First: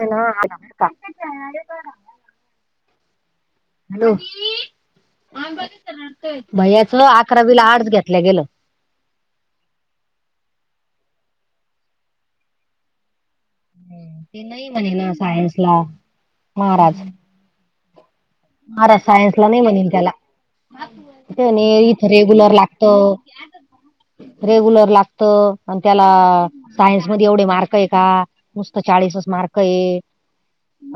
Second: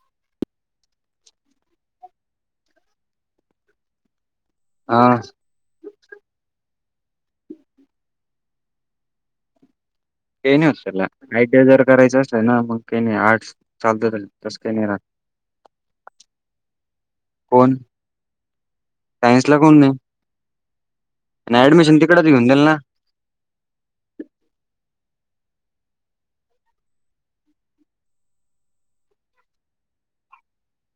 Hello.. हा.... hello हा भैयाच... अकरावीला आर्टस घेतल्या गेलं. ते नई होस्टेलल... आयटी जर करायचं असलं ना.. मग ते नई... आर्ट्स चालतं त्याला ते तसं नई काही नाही म्हणे राहत ना... सायन्सला महाराज कोण? महाराज... सायन्सला नई कोण म्हणी नाही त्याला त्ये आणि म्हणी... ऍडमिशन इथं तिकडच घेऊन रेगुलर द्याल ना लागतं रेग्युलर लागतं... अन त्याला... सायन्स मध्ये एवढे मार्क ए का? नुसतं चाळीसच मार्क ए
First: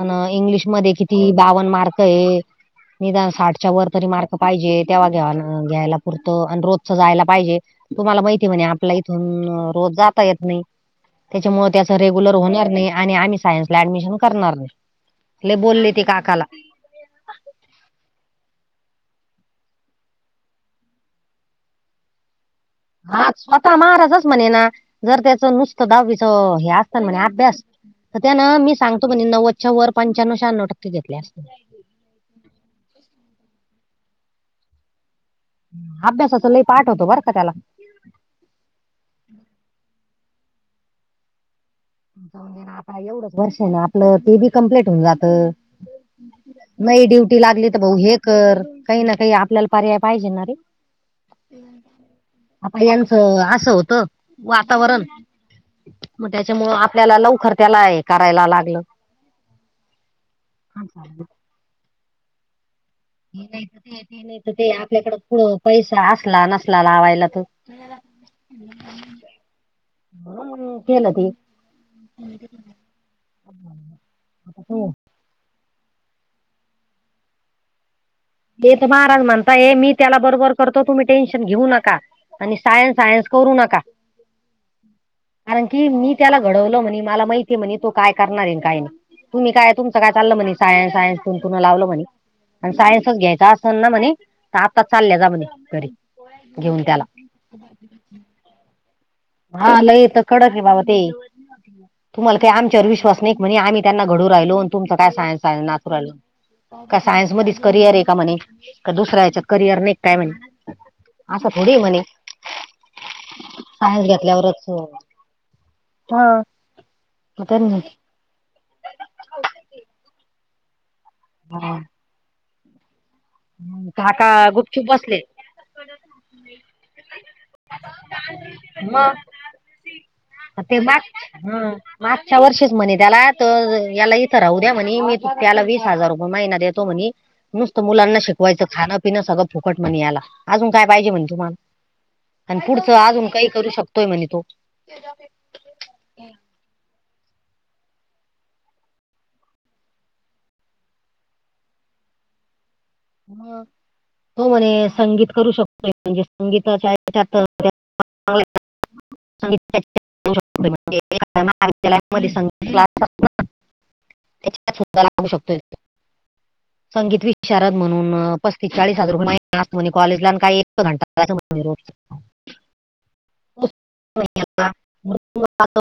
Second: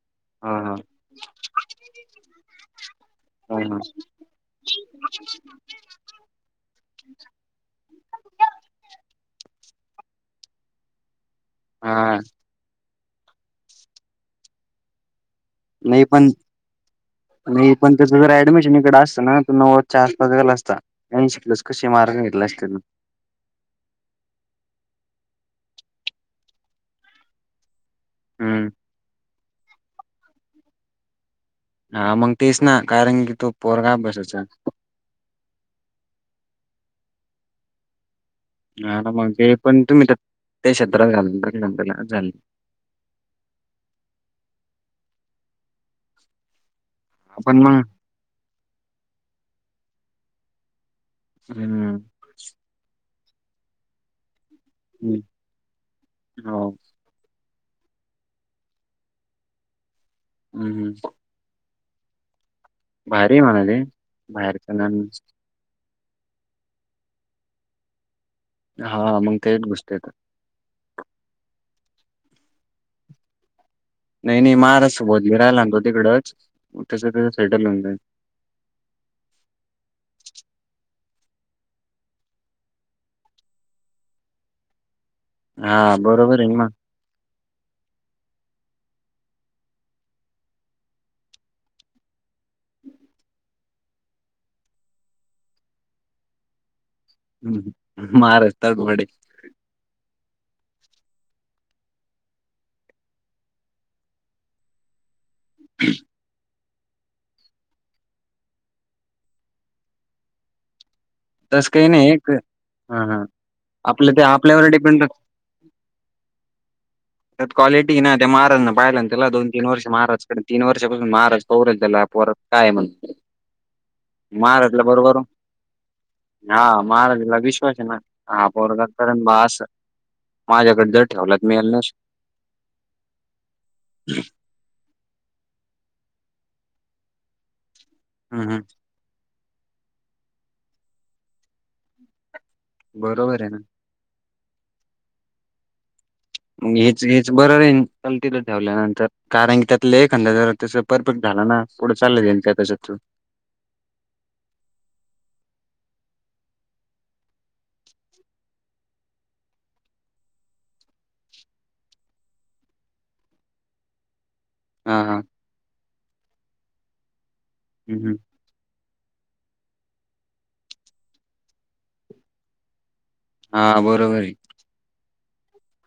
अन हा हा इंग्लिशमध्ये किती... बावन मार्क ए... निदान साठच्या हा वर तरी मार्क पाहिजे तेव्हा घ्या... घ्यायला पुरतं... अन रोजच जायला पाहिजे तुम्हाला माहिती म्हणे... आपल्या इथून रोज जाता येत नाई त्याच्यामुळे हा त्याचं हा. रेग्युलर होणार नाई आणि आम्ही सायन्सला ऍडमिशन करणार नाई. नई पण नई पण... त्याचं जर ऍडमिशन इकडं असतं ना... तो नव्वदच्या आसपास गेला असता. आईशी प्लस कसेही मार्क घेतले असते ना हा... स्वतः महाराजच म्हणे ना... जर त्याचं नुसतं दहावीचं... हे असतं ना म्हणे अभ्यास तर त्यानं... हम्म मी सांगतो म्हणे... नव्वदच्या वर... पंच्याण्णव शहाण्णव टक्के घेतले असते हा मग तेच ना... कारण की तो पोरगा अभ्यासाचा ए अभ्यासाचं लई पाठ होतो बरं का त्याला हा ना मग... ते पण... तुम्ही तर... त्या शेत्रात घालून टाकलं ना त्याला झालं [unintelligible] एवढच वर्ष आहे ना आपलं ते बी कंप्लीट होऊन जात म ड्युट ती आपण लागली मग तर भाऊ हे कर काही ना काही आपल्याला पर्याय पाहिजे ना रे! हम्म आता यांचं असं होतं वातावरण हम्म, हो त्याच्यामुळे आपल्याला लवकर त्याला करायला लागलं हम्म भारी आहे म्हणा नाही ते ते नाही ते बाहेरचं आपल्याकड पुढ पैसा असला नसला लावायला त हा मग तेच गुसतेेत हम्म केलं ते नाही, नाही आता तू- महाराष्ट राहिला तो तिकडंच तसंं सेटल होन जाईल ते तर महाराज म्हणता ये मी त्याला बरोबर करतो तुम्ही टेन्शन घेऊ नका आणि सायन्स, सायन्स करू नका कारण की हा मी त्याला बरोबर आहे ना घडवलं म्हणे मला माहिती म्हणे तो काय करणारेन काय नाही तु् काय तुमचं काय चाललं म्हणे सायन्स, सायन्स तुन, तून लावलं म्हणे आणि सायन्सच घ्यायचा असेल ना म्हणे आताच चालल्या जा म्हणे घरी घेऊन त्याला हम्म महाराष्ट्रात वडे हा लयेत कडक रे बाबा ते तुम्हाला काही आमच्यावर विश्वास नाही म्हणजे आम्ही त्यांना घडू राहिलो तुमचा काय सायन्स, सायन्स नाचू राहिलो का सायन्स मधच करियर आहे का म्हणे का दुसऱ्या या्याच्यात करिअर नाही काय म्हणे असं तस थोडी आहे काही म्हणे नाही हा, हां सायन्स आपलं ते घेतल्यावरच आपल्यावर डिपेंड हा मग त्यांनी क्वालिटी आहे ना महाराज पाहिला त्या दोन, तीन वर्ष माराजकडे तीन वर्षपासून महाराज पाहून राहिले हा. त्याला पोरत काय म्हण काका महाराजला गुपचुप बरोबर बसले हा महाराज ला विश्वास ना हा पोरगच मग करण आस ते माग मागच्या वर्षीच म्हणे त्याला तर याला इथं राहू द्या म्हणे मी त्याला वीस हजार रुपये महिनात देतो म्हणे नुसतं मुलांना हम् शिकवायचं खाण खान सगळं फुकट म्हणे याला अजून काय पाहिजे म्हण तुम्हाला आणि पुढचं अजून बरोबर काही आहे ना करू शक तोय म्हणे तो मग हेच हेच बरं रेन ल तिथ ठेवल्यानंतर कारण की त्यातला एक एखाद जरा तस परफेक्ट झाला ना पुढं चाल जाईल का त्याच्यात हम होो म्हणे संगीत करू शकतोय म्हणजे संगीताच्या च्यात संी मद्याल मध्ये संगीत क्लास त्याच्या हा सुधा हा लागू शकतोय तो संगीत विशारद हम्म हम्म. म्हणून पस्तीस चाळीस हजार रुपय महित म्ह कॉलेला का एक घंटा रोज हा बरोबर आहे ह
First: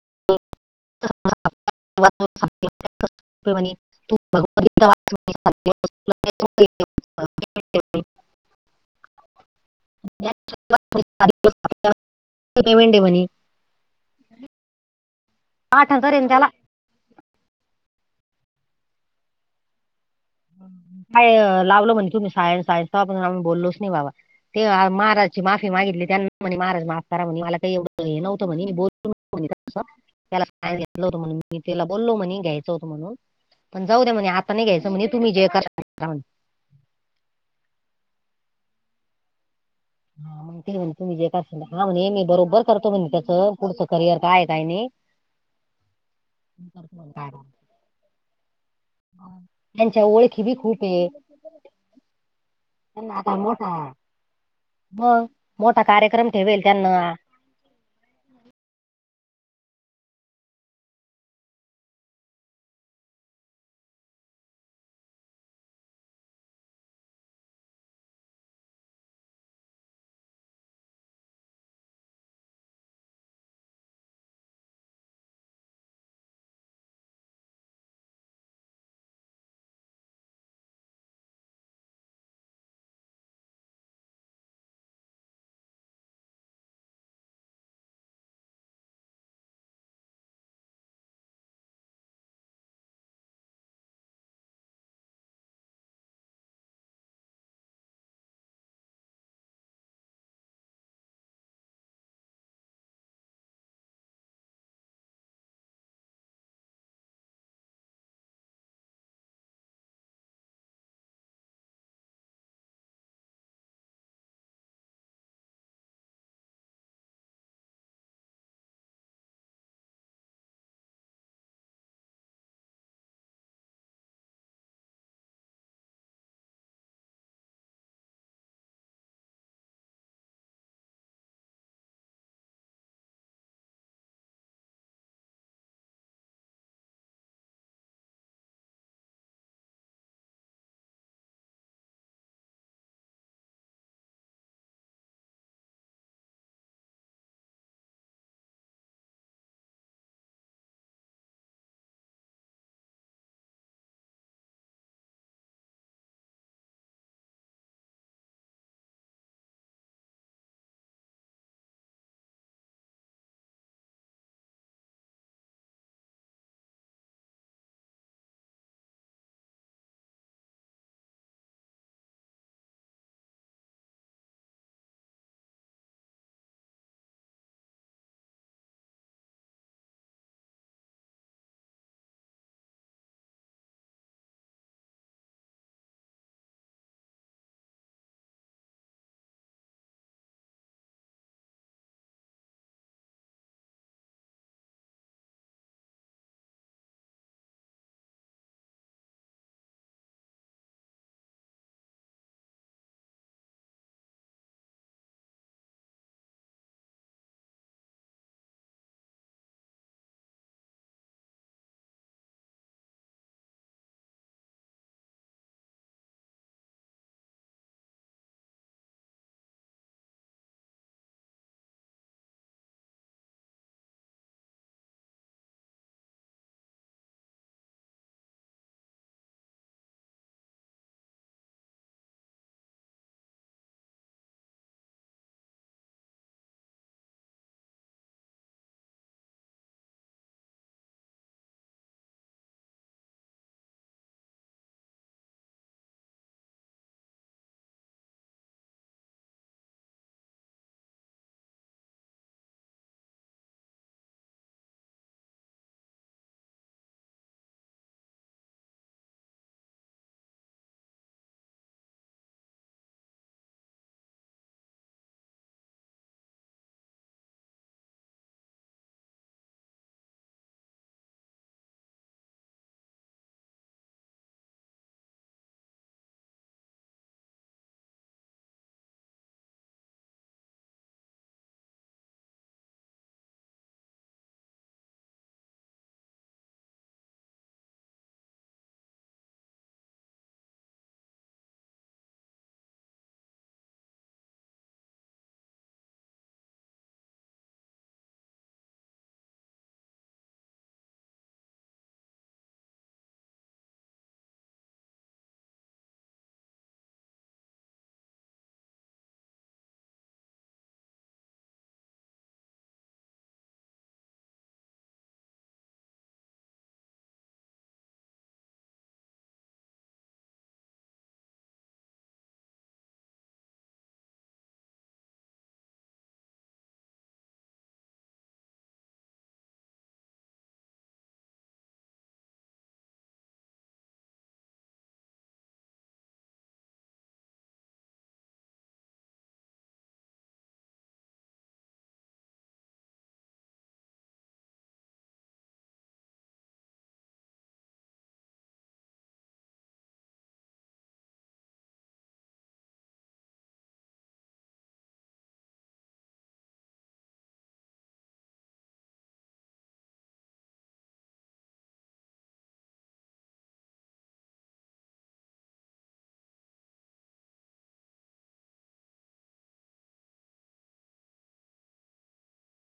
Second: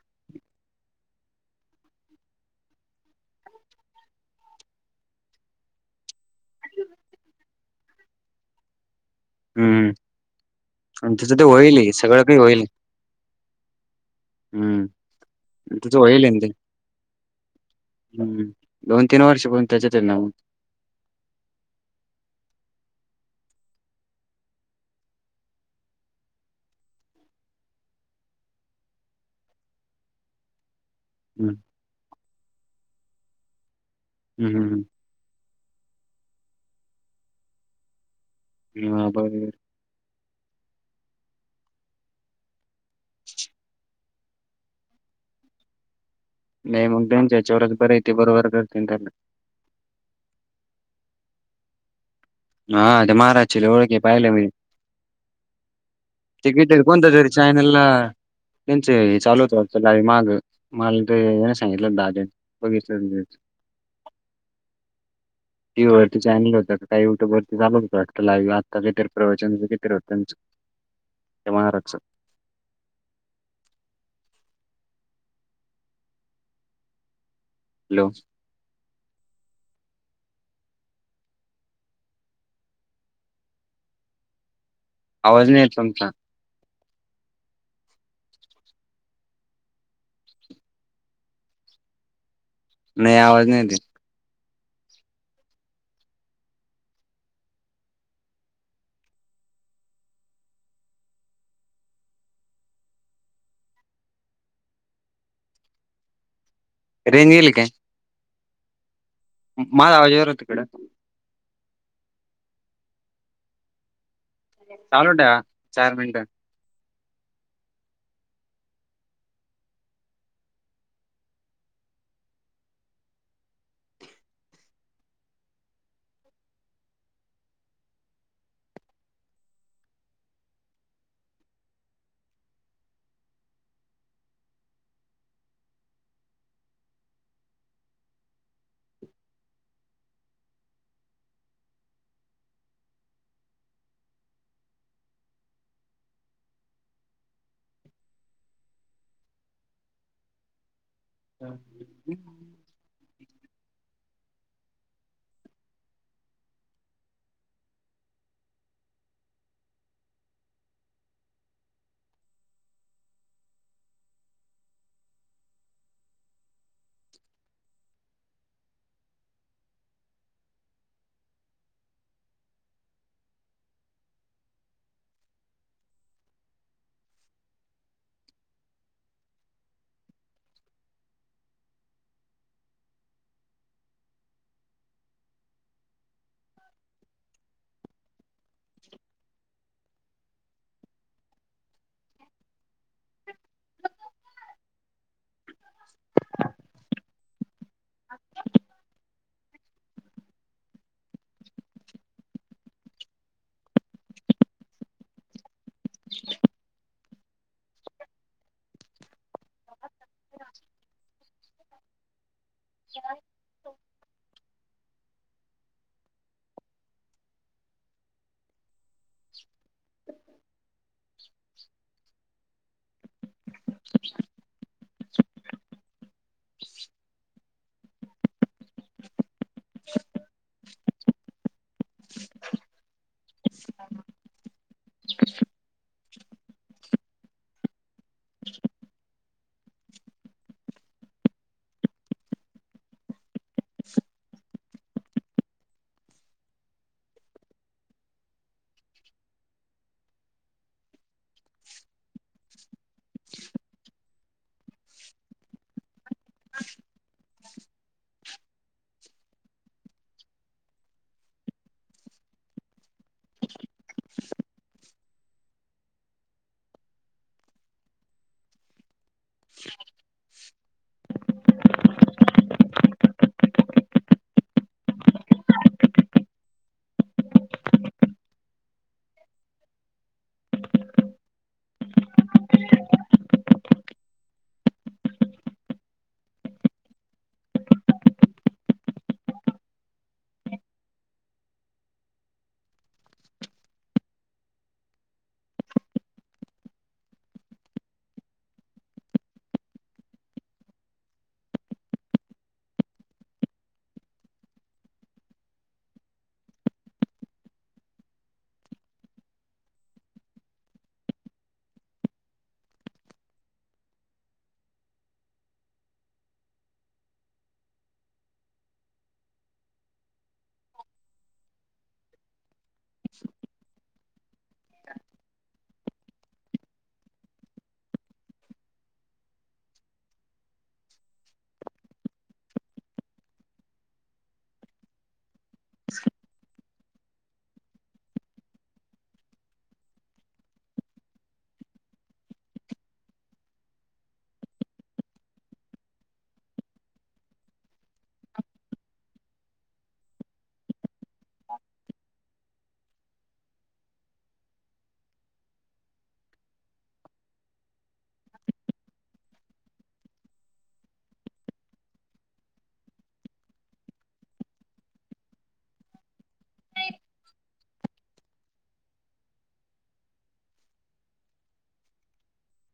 गव वाट हम् आणि तचं ते होईल सगळं काही होईल वं मणे हम्म आठ तचं हजार होईल आणि आहे ते त्याला हम्म दोन, तीन वर्ष पण त्याच्यात ना मग हाय लावलं म्हणे तुम्ही सायन्स, सायन्स पण बोललोच नाही बाबा ते महाराजची माफी मागितली त्यांना म्हणे महाराज माफ करा म्हणे मला काही एवढं हे नव्हतं म्हणे [unintelligible] त्याला घेतलं होतं म्हणून हम्म मी त्याला बोललो म्हणे घ्यायचं होतं म्हणून पण जाऊ द्या म्हणे आता हम्म नाही घ्यायचं म्हणे तुम्ही जे ह बरर हा ते म्हणे तुम् जे का हा म्हणे मी बरोबर करतो म्हणे त्याचं पुढचं करियर काय काय नाही नाही करतो मग म्हणे काय नाही. त्यांच्याच्यावरच बर य ते बरोबर करते त्याला त्यांच्या ओळखी बी खूप आहे हा ते त्यांना आता महाराज मोठा ओळखी पाहिलं म्हणजे मग मोठा कार्यक्रम ते ठेवेल कि त्यांना कोणत तरी चयनला त्यांचे चालूच माग मला नाही सांगितलं दहाद बघित टी व्ही वरती चॅनल होता काही टरतीचालू होत ला आता जिे प्रवचनचं जिर होत त्यांच महाराष्ट्र हॅलो आवाज नाही येत तम नाही आवाज नाही दे रेजील का माझ आवाज जरत ककडे चालट्या चार मिनट ह क ह स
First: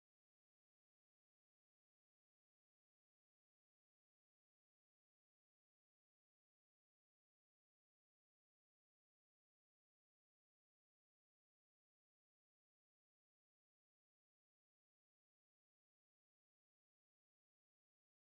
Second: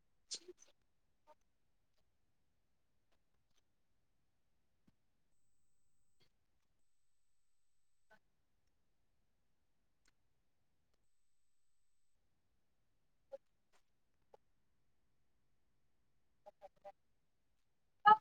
[inaudible] ह